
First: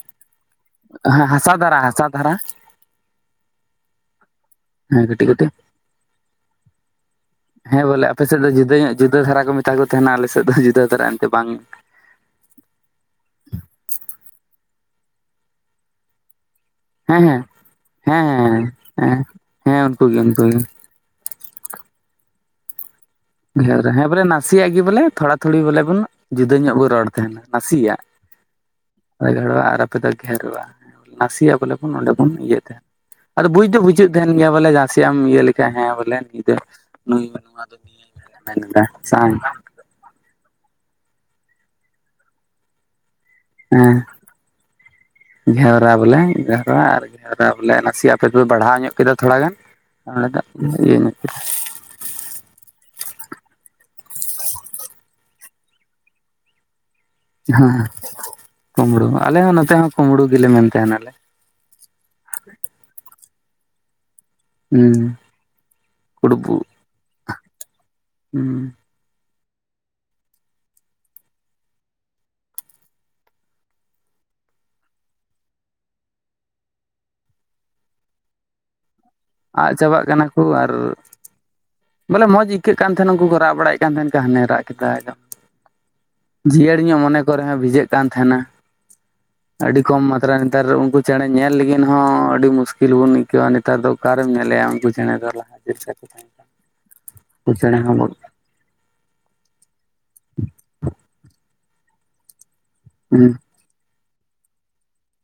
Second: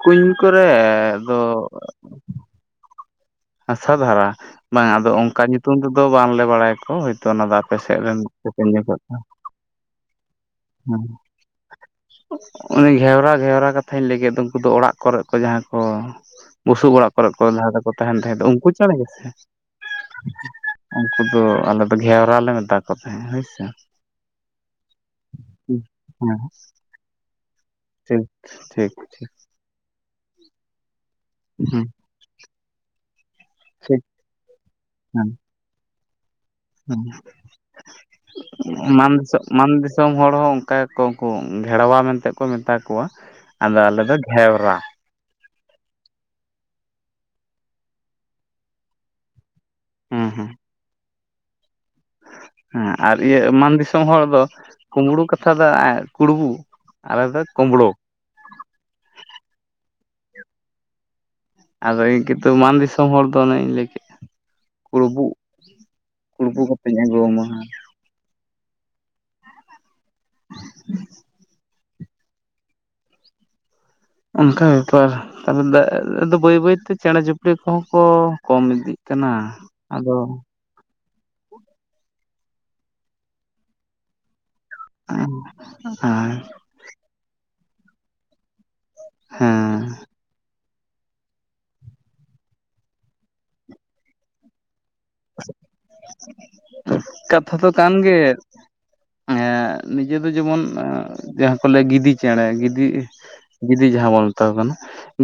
ᱠᱩᱧ ᱠᱚᱼᱨᱮ ᱦᱮᱸ ᱫᱚ, ᱦᱟᱥᱟ ᱫᱷᱟᱨᱟ ᱦᱟᱥᱟ ᱫᱷᱟᱨᱟ ᱦᱟᱥᱟ ᱫᱷᱟᱨᱟ? ᱵᱟᱝᱟ ᱦᱮᱸ ᱟᱫᱚ ᱠᱟᱹᱴᱤᱡ ᱚᱱᱠᱟ ᱠᱟᱹᱴᱤᱡ ᱧᱩᱛᱩᱢ ᱛᱮ ᱫᱚ ᱵᱟᱝᱞᱮ ᱵᱟᱲᱟᱭ ᱠᱚ ᱦᱳᱭᱛᱳ ᱚᱱᱟ ᱫᱚ ᱟᱯᱮ ᱥᱮᱫ ᱨᱮᱱ ᱯᱮᱯᱮ 'ᱧᱩᱚᱜ' [inaudible] ᱠᱚᱣᱟ ᱡᱟ ᱠᱚ ᱛᱟᱦᱮᱱᱟ ᱟᱞᱮᱥᱮᱫ ᱫᱚ ᱡᱩᱫᱟᱹ ᱫᱷᱟᱨᱟ ᱮᱱᱛᱮ ᱵᱟᱝ ᱩᱱᱤ ᱜᱷᱮᱣᱨᱟ ᱜᱷᱮᱣᱨᱟ ᱠᱟᱛᱷᱟᱹᱧ ᱞᱟᱹᱭ ᱠᱮᱫ ᱫᱚ ᱩᱱᱠᱩ ᱫᱚ ᱚᱲᱟᱜ ᱠᱚᱨᱮᱫ ᱠᱚ ᱡᱟᱦᱟ ᱠᱚ, ᱵᱩᱥᱩᱵ ᱚᱲᱟᱜ ᱠᱚ ᱦᱮᱸ ᱨᱮ ᱠᱚ ᱦᱮᱸ ᱞᱟᱦᱟ ᱛᱮ ᱠᱚ ᱛᱟᱦᱮᱱ ᱛᱟᱦᱮᱫ ᱫᱚ ᱦᱮᱸ ᱩᱱᱠᱩ ᱪᱮᱬᱮ ᱦᱮᱸ ᱜᱮᱥᱮ? ᱦᱮᱸ ᱩᱱᱠᱩ ᱜᱮ ᱩᱱᱠᱩ ᱜᱮ ᱩᱱᱠᱩ ᱫᱚ ᱟᱞᱮ ᱫᱚ ᱜᱷᱣᱨᱟ ᱞᱮ ᱢᱮᱛᱟ ᱠᱚᱣᱟ᱾ [inaudible] ᱜᱷᱮᱣᱨᱟ ᱦᱮ ᱵᱚᱞᱮ ᱱᱟᱥᱮ ᱭᱟᱜ ᱜᱮ ᱵᱚᱞᱮ ᱛᱷᱚᱲᱟ, ᱛᱷᱚᱲᱤ ᱵᱚᱞᱮ ᱵᱚᱱ ᱦᱮᱸ ᱡᱩᱫᱟᱹ ᱧᱚᱜ ᱵᱚᱱ ᱨᱚᱲ ᱛᱟᱦᱮᱱᱟ ᱱᱟᱥᱤᱭᱟᱜ, ᱴᱷᱤᱠ ᱴᱷᱤᱠ ᱴᱷᱤᱠ ᱦᱳᱭ ᱜᱷᱮᱣᱲᱟ ᱩᱱᱠᱩ ᱫᱚ ᱜᱷᱮᱨᱣᱟ᱾ ᱱᱟᱥᱤᱭᱟᱜ ᱵᱚᱞᱮ ᱦᱮᱸ ᱵᱚᱱ ᱚᱸᱰᱮ ᱵᱚᱱ ᱤᱭᱟᱹ ᱛᱟᱦᱮᱱ, ᱟᱫᱚ ᱵᱩᱡ ᱫᱚ ᱴᱷᱤᱠ ᱵᱩᱡᱷᱩᱜ ᱛᱟᱦᱮᱱ ᱜᱮᱭᱟ ᱵᱚᱞᱮ ᱱᱟᱥᱮᱭᱟᱜ ᱦᱮᱸ ᱤᱭᱟᱹ ᱞᱮᱠ ᱠᱷᱟᱡ ᱦᱮ ᱵᱚᱞᱮ ᱱᱩᱭ ᱫᱚ ᱦᱮᱸ ᱱᱩᱭ ᱫᱚ ᱱᱤᱭᱟᱹ ᱢᱮ ᱢᱮᱱ ᱮᱫᱟ ᱢᱟᱱ ᱫᱤᱥᱚᱢ [unintelligible] ᱢᱟᱱ ᱫᱤᱥᱚᱢ ᱦᱚᱲ ᱦᱚ ᱚᱱᱠᱟ ᱜᱮ ᱠᱚ ᱩᱱᱠᱩ ᱜᱷᱮᱲᱣᱟ ᱢᱮᱱᱛᱮ ᱠᱚ ᱢᱮᱛᱟ ᱠᱚᱣᱟ ᱟᱫᱚ ᱦᱮᱸ ᱟᱞᱮ ᱫᱚ ᱜᱷᱮᱣᱨᱟ ᱾ ᱜᱷᱮᱣᱨᱟ ᱵᱚᱞᱮ ᱜᱷᱨᱟ ᱟᱨ ᱜᱷᱨᱟ ᱵᱚᱞᱮ ᱱᱟᱥᱮᱭᱟᱜ ᱟᱯᱮ ᱫᱚᱯᱮ ᱵᱟᱲᱦᱟᱣ ᱧᱚᱜ ᱠᱮᱫᱟ ᱛᱷᱚᱲᱟ ᱜᱟᱱ ᱾ ᱦᱮᱸ ᱦᱮᱸ [unintelligible] ᱦᱮᱸ ᱟᱨ ᱤᱭᱟᱹ ᱮ ᱢᱟᱱ ᱫᱤᱥᱚᱢ ᱦᱚᱲ ᱫᱚ ᱠᱩᱢᱲᱩ ᱠᱟᱛᱷᱟ ᱫᱚ ᱠᱩᱲᱵᱩ ᱾ ᱦᱮᱸ ᱠᱩᱢᱲᱩ ᱟᱞᱮ ᱦᱚᱸ ᱱᱚᱛᱮ ᱦᱚᱸ ᱠᱩᱢᱲᱩ ᱜᱮᱞᱮ ᱢᱮᱱ ᱛᱟᱦᱮᱱᱟᱞᱮ ᱾ ᱟᱫᱚ ᱤᱧ ᱠᱤᱱᱛᱩ ᱢᱟᱱ ᱫᱤᱥᱚᱢ ᱦᱚᱲ ᱫᱚ ᱚᱱᱮ ᱤᱧ ᱞᱟᱹᱭ ᱠᱮᱫ ᱾ ᱦᱩᱸ ᱠᱩᱲᱵᱩ, ᱠᱩᱲᱵᱩ ᱠᱟᱛᱮᱧ ᱟᱜᱩᱣᱟᱢᱟ ᱾ ᱦᱩᱸ [inaudible] ᱚᱱᱠᱟ ᱵᱮᱯᱟᱨ ᱛᱟᱦᱞᱮ ᱫᱚ [unintelligible] ᱵᱟᱹᱭ ᱵᱟᱹᱭᱛᱮ ᱪᱮᱬᱮ ᱪᱤᱯᱲᱤ ᱠᱚᱦᱚᱸ ᱠᱚ ᱠᱚᱢ ᱤᱫᱤᱜ ᱠᱟᱱᱟ, ᱟᱫ ᱪᱟᱵᱟᱜ ᱟᱫᱚ ᱠᱟᱱᱟ ᱠᱚ ᱟᱨ ᱵᱚᱞᱮ ᱢᱚᱸᱡᱽ ᱟᱹᱭᱠᱟᱹᱜ ᱠᱟᱱ ᱛᱟᱦᱮᱱ ᱩᱱᱠᱩ ᱠᱚ ᱨᱟᱜ ᱵᱟᱲᱟᱭᱮᱫ ᱠᱟᱱ ᱛᱟᱦᱮᱱ, ᱦᱟᱱᱮ ᱨᱟᱜ ᱦᱮᱸ [unintelligible] ᱡᱤᱭᱟᱹᱲ ᱧᱚᱜ ᱢᱚᱱᱮ ᱠᱚᱨᱮ ᱦᱚᱸ ᱵᱷᱤᱡᱟᱹᱜ ᱠᱟᱱ ᱛᱟᱦᱮᱱᱟ, ᱟᱹᱰᱤ ᱠᱚᱢ ᱢᱟᱛᱛᱨᱟ ᱱᱮᱛᱟᱨ ᱩᱱᱠᱩ ᱪᱮᱬᱮ ᱧᱮᱞ ᱞᱟᱹᱜᱤᱫ ᱦᱚᱸ ᱟᱹᱰᱤ ᱢᱩᱥᱠᱤᱞ ᱵᱚᱱ ᱟᱹᱭᱠᱟᱹᱣᱟ ᱱᱮᱛᱟᱨ ᱫᱚ ᱚᱠᱟᱨᱮᱢ ᱧᱮᱞᱮᱭᱟ ᱩᱱᱠᱩ ᱪᱮᱬᱮ ᱫᱚ ᱞᱟᱦᱟ ᱪᱤᱞᱠᱟ ᱠᱚ ᱛᱟᱦᱮ ᱾ ᱠᱟᱛᱷᱟ ᱫᱚ ᱠᱟᱱ ᱜᱮ ᱾ ᱮᱸ ᱱᱤᱡᱮ ᱫᱚ ᱡᱮᱢᱚᱱ ᱡᱟᱦᱟᱸ ᱠᱚ ᱞᱟᱹᱭ ᱜᱤᱫᱤ ᱪᱮᱬᱮ, ᱜᱤᱫᱤ ᱦᱩᱸ ᱜᱤᱫᱤ ᱡᱟᱦᱟᱸ ᱵᱚᱱ ᱢᱮᱛᱟ ᱠᱚ ᱠᱟᱱᱟ,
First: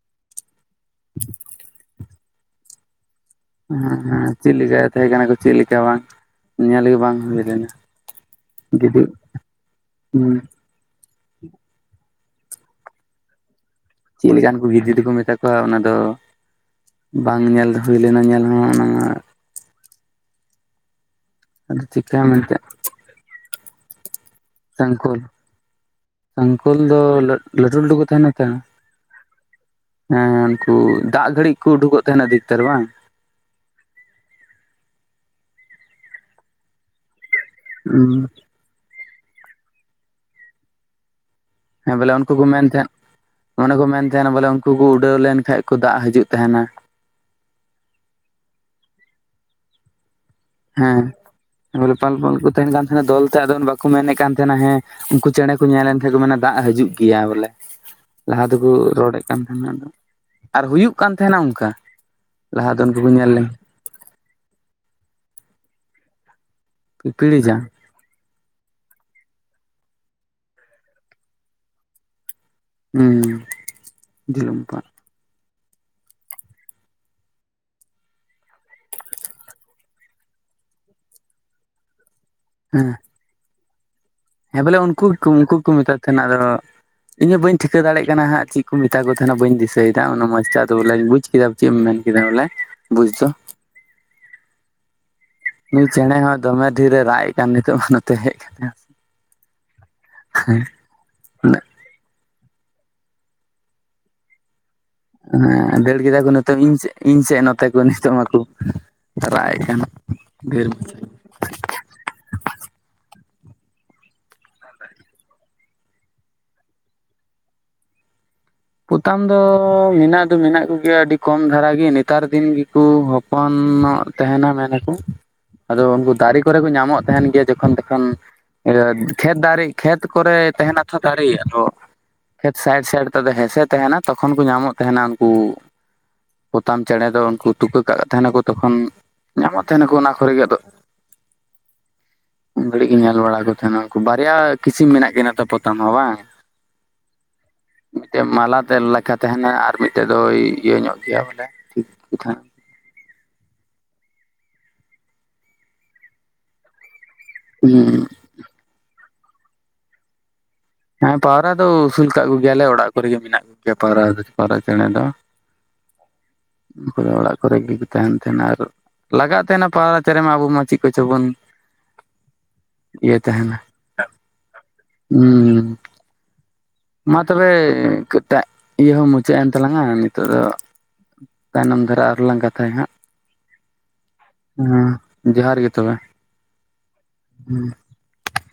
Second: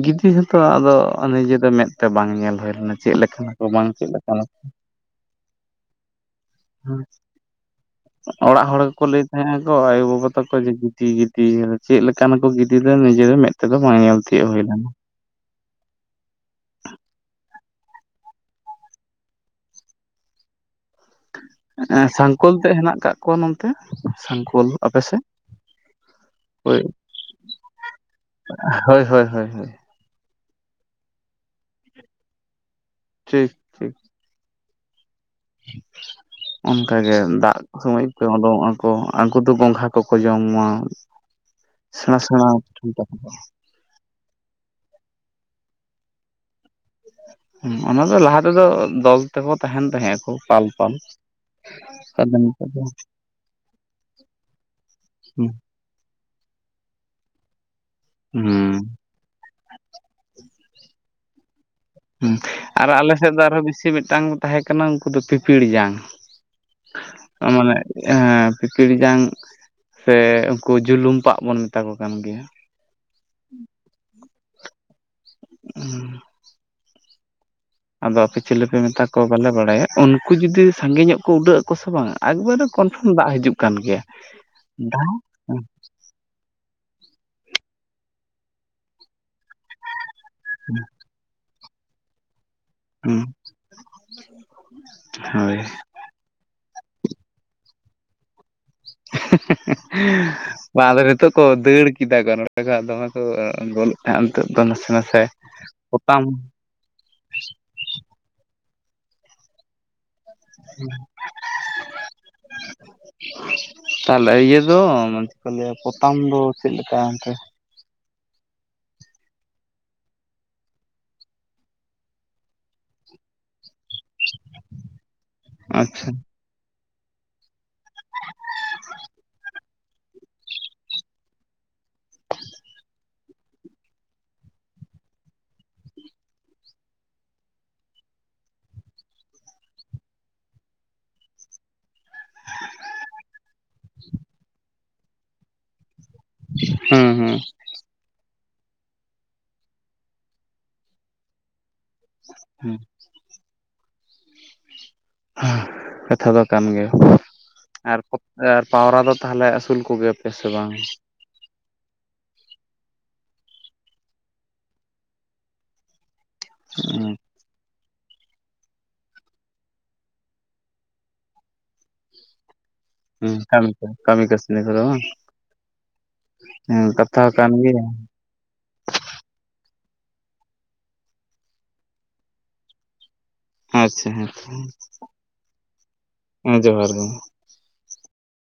ᱜᱤᱫᱤ ᱦᱚᱛᱚ ᱟᱫᱚ ᱱᱤᱡᱮ ᱫᱚ ᱢᱮᱫ ᱛᱮ ᱵᱟᱝ ᱧᱮᱞ ᱦᱩᱭ ᱞᱮᱱᱟ ᱪᱮ ᱞᱮᱠᱟᱱ ᱦᱮᱸ ᱦᱮᱸ ᱪᱤᱞᱮᱠᱟ ᱛᱟᱦᱮᱸ ᱠᱟᱱᱟ ᱠᱚ ᱪᱤ ᱞᱮᱠᱟ ᱵᱟᱝ ᱾ ᱚᱲᱟᱜ ᱦᱚᱲ ᱜᱤᱫᱤ ᱜᱮᱠᱚ ᱞᱟᱹᱭ ᱛᱟᱦᱮᱸᱱᱟ ᱠᱚ ᱟᱭᱳᱼ ᱵᱟᱵᱟ ᱦᱩᱸ ᱛᱟᱠᱚ ᱡᱩᱫᱤ ᱛᱤᱜᱤ ᱛᱤ ᱟᱫᱚ ᱪᱮᱫ ᱞᱮᱠᱟᱱᱟ ᱠᱚ ᱜᱤᱫᱤ ᱫᱚ ᱱᱤᱡᱮ ᱨᱟᱜ ᱢᱮᱫ ᱛᱮᱫᱚ ᱵᱟᱝ ᱧᱮᱞ ᱛᱤᱭᱳᱜ ᱦᱩᱭ ᱞᱮᱱᱟ ᱾ ᱦᱳᱭ ᱚᱱᱟ ᱫᱚ ᱵᱟᱝ ᱧᱮᱞ ᱦᱩᱭ ᱞᱮᱱᱟ ᱧᱮᱞ ᱦᱚᱸ ᱚᱱᱟ ᱟᱫᱚ ᱮᱸ ᱪᱤᱠᱟᱹᱭᱟ ᱥᱟᱝᱠᱳᱞ ᱢᱮᱱᱛᱮ ᱛᱮ ᱦᱮ ᱠᱟᱜ ᱠᱚᱣᱟ ᱱᱚᱱᱛᱮ ᱥᱟᱝᱠᱳᱞ, ᱟᱯᱮ ᱥᱮᱫ? ᱥᱝᱠᱚᱞ ᱫᱚ ᱞᱟᱹᱴᱩ ᱞᱟᱹᱴᱩ ᱠᱚ ᱛᱟᱦᱮᱱᱟ ᱮᱛᱮ ᱦᱳᱭ ᱦᱳᱭ ᱦᱳᱭ ᱾ ᱦᱮᱸ ᱩᱱᱠᱩ ᱫᱟᱜ ᱜᱷᱟᱹᱲᱤᱡ ᱠᱚ ᱩᱰᱩᱠᱚᱜ ᱛᱟᱦᱮᱱᱟ ᱫᱷᱤᱠᱛᱟᱨ ᱵᱟᱝ? ᱴᱷᱤᱠ ᱾ ᱚᱱᱠ ᱜᱮ ᱫᱟᱜ ᱥᱚᱢᱚᱭ ᱠᱚ ᱩᱰᱩᱝᱚᱜᱼᱟ ᱾ ᱠᱚ ᱟᱜᱩ ᱫᱚ ᱜᱚᱸᱜᱷᱟ ᱠᱚᱠᱚ ᱡᱚᱢᱟ ᱥᱮᱬᱟ ᱥᱮᱬᱟ ᱴᱩᱱᱴᱚ ᱛᱟᱠᱚ ᱾ ᱢᱚᱱᱮ ᱠᱚ ᱢᱮᱱ ᱛᱟᱦᱮᱱᱟ ᱵᱚᱞᱮ ᱩᱱᱠᱩ ᱠᱚ ᱩᱰᱟᱹᱣ ᱞᱮᱱᱠᱷᱟᱡ ᱠᱚ ᱫᱟᱜ ᱦᱤᱡᱩᱜ ᱛᱟᱦᱮᱱᱟ ᱾ ᱚᱱᱟ ᱫᱚ ᱞᱟᱦᱟ ᱛᱮᱫᱚ ᱫᱚᱞ ᱛᱮᱠᱚ ᱛᱟᱦᱮᱱ ᱛᱟᱦᱮᱸᱜ ᱟᱠᱚ ᱯᱟᱞ ᱯᱟᱞ ᱾ ᱦᱮᱸ ᱯᱟᱞ ᱯᱟᱞ ᱠᱚ ᱛᱟᱦᱮᱱ ᱠᱟᱱ ᱛᱟᱦᱮᱱᱟ ᱫᱚᱞ ᱛᱮ ᱟᱫᱚ ᱵᱟᱠᱚ ᱢᱮᱱᱮᱫ ᱠᱟᱱ ᱛᱟᱦᱮᱱᱟ, ᱦᱮᱸ ᱩᱱᱠᱩ ᱦᱩᱸ ᱪᱮᱬᱮ ᱠᱚ ᱧᱮᱞ ᱞᱮᱱᱠᱷᱟᱡ ᱠᱚ ᱢᱮᱱᱟ ᱫᱟᱜ ᱦᱤᱡᱩᱜ ᱜᱮᱭᱟ ᱵᱚᱞᱮ ᱞᱟᱦᱟ ᱛᱮᱠᱚ ᱦᱩᱸ ᱨᱚᱲᱮ ᱠᱟᱱ ᱛᱟᱦᱮᱱᱟ ᱟᱨ ᱦᱩᱭᱩᱜ ᱠᱟᱱ ᱛᱟᱦᱮᱱᱟ ᱚᱱᱠᱟ ᱾ ᱦᱮᱸ ᱟᱨ ᱟᱞᱮ ᱥᱮᱫ ᱫᱚ ᱟᱨᱦᱚᱸ ᱵᱮᱥᱤ ᱢᱤᱫᱴᱟᱱ ᱛᱟᱦᱮᱸ ᱠᱟᱱᱟ ᱩᱱᱠᱩ ᱫᱚ ᱯᱤᱯᱤᱲ ᱡᱟᱝ ᱯᱤᱯᱤᱲᱤ ᱾ ᱡᱟᱝ ᱢᱟᱱᱮ ᱮᱸ ᱯᱤᱯᱤᱲᱤ ᱡᱟᱝ ᱥᱮ ᱩᱱᱠᱩ ᱡᱩᱞᱩᱢ ᱯᱟᱜ ᱵᱚᱱ ᱢᱮᱛᱟ ᱠᱚ ᱠᱟᱱ ᱜᱮᱭᱟ ᱾ ᱦᱩᱸ ᱡᱤᱞᱚᱢ ᱯᱟᱜ ᱾ [unintelligible] ᱟᱫᱚ ᱟᱯᱮ ᱪᱤᱞᱤ ᱯᱮ ᱢᱮᱛᱟ ᱠᱚᱣᱟ ᱵᱟᱞᱮ ᱵᱟᱲᱟᱭᱟ ᱩᱱᱠᱩ ᱡᱩᱫᱤ ᱥᱟᱸᱜᱮ ᱧᱚᱜ ᱠᱚ ᱩᱰᱟᱹᱜ ᱟᱠᱚ ᱥᱮ ᱵᱟᱝᱼᱟ ᱮᱠᱵᱟᱨᱮ ᱦᱮᱸ ᱠᱚᱱᱯᱷᱟᱨᱢ ᱫᱟᱜ ᱦᱤᱡᱩᱜ ᱠᱟᱱ ᱜᱮᱭᱟ ᱾ ᱦᱮᱸ ᱵᱚᱞᱮ ᱩᱱᱠᱩ ᱜᱮᱠᱩ ᱩᱱᱠᱩ ᱜᱮ ᱠᱚ ᱢᱮᱛᱟ ᱠᱟᱱᱟ ᱟᱫᱚ ᱤᱧ ᱦᱚ ᱵᱟᱹᱧ ᱴᱷᱤᱠᱟᱹ ᱫᱟᱲᱮᱜ ᱠᱟᱱᱟ ᱦᱟᱸᱜ ᱪᱤ ᱠᱩ ᱢᱮᱛᱟ ᱠᱚ ᱛᱟᱦᱮᱦᱱᱟ ᱵᱟᱹᱧ ᱫᱤᱥᱟᱹᱭᱫᱟ ᱚᱱᱮ ᱢᱚᱥᱛᱮ ᱟᱫᱚ ᱵᱚᱞᱮ ᱵᱩᱡ ᱠᱮᱫ ᱪᱮᱢ ᱢᱮᱱ ᱠᱮᱫᱟ ᱵᱚᱞᱮ ᱾ ᱦᱩᱸ ᱾ ᱦᱳᱭ ᱾ ᱱᱩᱭ ᱪᱮᱬᱮ ᱦᱚᱸ ᱫᱚᱢᱮ ᱰᱷᱤᱨᱮ ᱨᱟᱜ ᱮ ᱠᱟᱱ ᱱᱤᱛᱚᱜ ᱢᱟ ᱱᱚᱛᱮ ᱦᱮᱡ ᱠᱟᱛᱮ ᱾ [unintelligible] ᱨᱮ ᱱᱤᱛᱚᱜ ᱠᱚ ᱫᱟᱹᱲ ᱠᱮᱫᱟ ᱠᱚ ᱱᱚᱰᱮ ᱠᱷᱚᱱ ᱫᱚᱢᱮ ᱠᱩ ᱜᱚᱞᱮᱫ ᱛᱟᱦᱮᱸᱫ ᱱᱤᱛᱚᱜ ᱫᱚ ᱱᱟᱥᱮ ᱱᱟᱥᱮ ᱦᱮᱸ ᱫᱟᱹᱲ ᱯᱚᱛᱟᱢ ᱠᱮᱫᱟ ᱠᱚ ᱱᱤᱛᱚᱝ ᱤᱧ ᱥᱮ ᱤᱧ ᱥᱮᱫ ᱱᱚᱛᱮ ᱠᱚ ᱱᱤᱛᱚᱜ ᱢᱟᱠᱚ ᱨᱟᱜ ᱮᱫ ᱠᱟᱱ ᱰᱷᱮᱨ [inaudible] ᱛᱟᱦᱚᱞᱮ ᱤᱭᱟᱹ ᱫᱚ ᱪᱮᱫ ᱠᱚ ᱞᱟᱹᱭᱟ ᱯᱚᱛᱟᱢ ᱫᱚ ᱪᱮᱫᱞᱮᱠᱟ ᱚᱱᱛᱮ ᱯᱚᱛᱟᱢ ᱫᱚ ᱢᱮᱱᱟᱜ ᱫᱚ ᱢᱮᱱᱟᱜ ᱠᱚᱜᱮᱭᱟ ᱟᱹᱰᱤ ᱠᱚᱢ ᱫᱷᱟᱨᱟ ᱜᱮ ᱱᱮᱛᱟᱨ ᱫᱤᱱ ᱜᱮᱠᱚ ᱦᱚᱯᱚᱱᱚᱜ ᱛᱟᱦᱮᱱᱟ ᱢᱮᱱᱟᱠᱚ ᱟᱫᱚ ᱟᱪᱪᱷᱟ ᱩᱱᱠᱩ ᱫᱟᱨᱮ ᱠᱚᱨᱮ ᱠᱚ ᱧᱟᱢᱚᱜ ᱛᱟᱦᱮᱱ ᱜᱮᱭᱟ ᱡᱚᱠᱷᱚᱱ ᱛᱚᱠᱷᱚᱱ ᱤᱭᱟᱹ ᱠᱷᱮᱛ ᱫᱟᱨᱮ ᱠᱷᱮᱛ ᱠᱚᱨᱮ ᱛᱟᱦᱮᱱᱟ ᱛᱷᱚ ᱫᱟᱨᱮ ᱟᱫᱚ ᱠᱷᱮᱛ ᱥᱟᱭᱤᱰ ᱥᱟᱭᱤᱰ ᱛᱮᱫᱚ ᱦᱮᱸᱥᱮ ᱛᱟᱦᱮᱱᱟ ᱛᱚᱠᱷᱚᱱ ᱠᱚ ᱧᱟᱢᱚᱜ ᱛᱟᱦᱮᱱᱟ ᱩᱱᱠᱩ ᱯᱚᱛᱟᱢ ᱪᱮᱬᱮ ᱫᱚ ᱩᱱᱠᱩ ᱛᱩᱠᱟᱹ ᱠᱟᱜ ᱛᱟᱦᱮᱱᱟᱠᱚ ᱛᱚᱠᱷᱚᱱ ᱧᱟᱢᱚᱜ ᱛᱟᱦᱮᱱᱟᱠᱚ ᱚᱱᱟ ᱠᱚᱨᱮ ᱜᱮ ᱟᱫᱚ [inaudible] ᱩᱱ ᱜᱷᱟᱹᱲᱤᱡ ᱜᱮ ᱧᱮᱞ ᱵᱟᱲᱟ ᱠᱚ ᱛᱟᱦᱮᱱᱟ ᱩᱱᱠᱩ ᱵᱟᱨᱭᱟ ᱠᱤᱥᱤᱢ ᱢᱮᱱᱟᱜ ᱠᱤᱱᱟᱹ ᱛᱚ ᱯᱚᱛᱟᱢ ᱦᱚᱸ ᱵᱟᱝ ᱦᱩᱸ ᱦᱩᱸ ᱢᱤᱫᱴᱮᱱ ᱢᱟᱞᱟᱛᱮ ᱞᱮᱠᱟᱷᱟ ᱛᱟᱦᱮᱱᱟ ᱟᱨ ᱢᱤᱫᱴᱮᱡ ᱫᱚᱭ ᱤᱭᱟᱹ ᱧᱚᱜ ᱜᱮᱭᱟ ᱵᱚᱞᱮ, ᱴᱷᱤᱠ ᱜᱮ ᱛᱟᱦᱮᱱᱟ ᱦᱩᱸ ᱠᱟᱛᱷᱟ ᱫᱚ ᱠᱟᱱ ᱜᱮᱭᱟ ᱦᱩᱸ ᱟᱨ ᱟᱨ ᱯᱟᱣᱨᱟ ᱫᱚ ᱛᱟᱦᱚᱞᱮ ᱟᱹᱥᱩᱞ ᱠᱚᱜᱮᱭᱟ ᱯᱮ ᱥᱮ ᱵᱟᱝ? ᱦᱮᱸ ᱯᱟᱣᱨᱟ ᱫᱚ ᱟᱹᱥᱩᱞ ᱠᱟᱜ ᱠᱚᱜᱮᱭᱟᱞᱮ ᱚᱲᱟᱜ ᱠᱚᱨᱮ ᱜᱮ ᱢᱮᱱᱟᱜ ᱠᱚᱜᱮᱭᱟ ᱯᱟᱣᱨᱟ ᱫᱚ ᱯᱟᱣᱨᱟ ᱪᱮᱬᱮ ᱫᱚ [inaudible] ᱩᱱᱠᱚ ᱫᱚ ᱚᱲᱟᱜ ᱠᱚᱨᱮ ᱜᱮ ᱛᱟᱦᱮᱱ ᱛᱟᱦᱮᱱᱟ ᱟᱨ ᱞᱟᱜᱟᱜ ᱛᱟᱦᱮᱱᱟ ᱯᱟᱣᱨᱟ ᱪᱮᱬᱮ ᱢᱟ ᱟᱵᱚ ᱢᱟ ᱪᱮᱫ ᱠᱚ ᱪᱚ ᱵᱚᱱ ᱤᱭᱟᱹᱭ ᱛᱟᱦᱮᱱᱟ ᱠᱟᱹᱢᱤ ᱠᱟᱹᱢᱤ ᱠᱟᱹᱥᱱᱤ ᱠᱚᱫᱚ ᱦᱩᱸ ᱦᱮᱸ ᱢᱟ ᱠᱟᱛᱷᱟ ᱠᱟᱱ ᱛᱚᱵᱮ ᱜᱮᱭᱟ ᱴᱟᱜ ᱤᱭᱟᱹ ᱦᱚᱸ ᱢᱩᱪᱟᱹᱫ ᱮᱱ ᱛᱟᱞᱟᱝᱟ ᱱᱤᱛᱚᱜ ᱫᱚ ᱛᱟᱭᱱᱚᱢ ᱫᱷᱟᱨᱟ ᱟᱨᱚ ᱞᱟᱝ ᱠᱟᱛᱷᱟᱭᱟ ᱦᱟᱸᱜ ᱟᱪᱪᱷᱟ ᱦᱮᱸ ᱦᱮᱸ ᱦᱮᱸ ᱡᱚᱦᱟᱨ ᱜᱮ ᱦᱩᱸ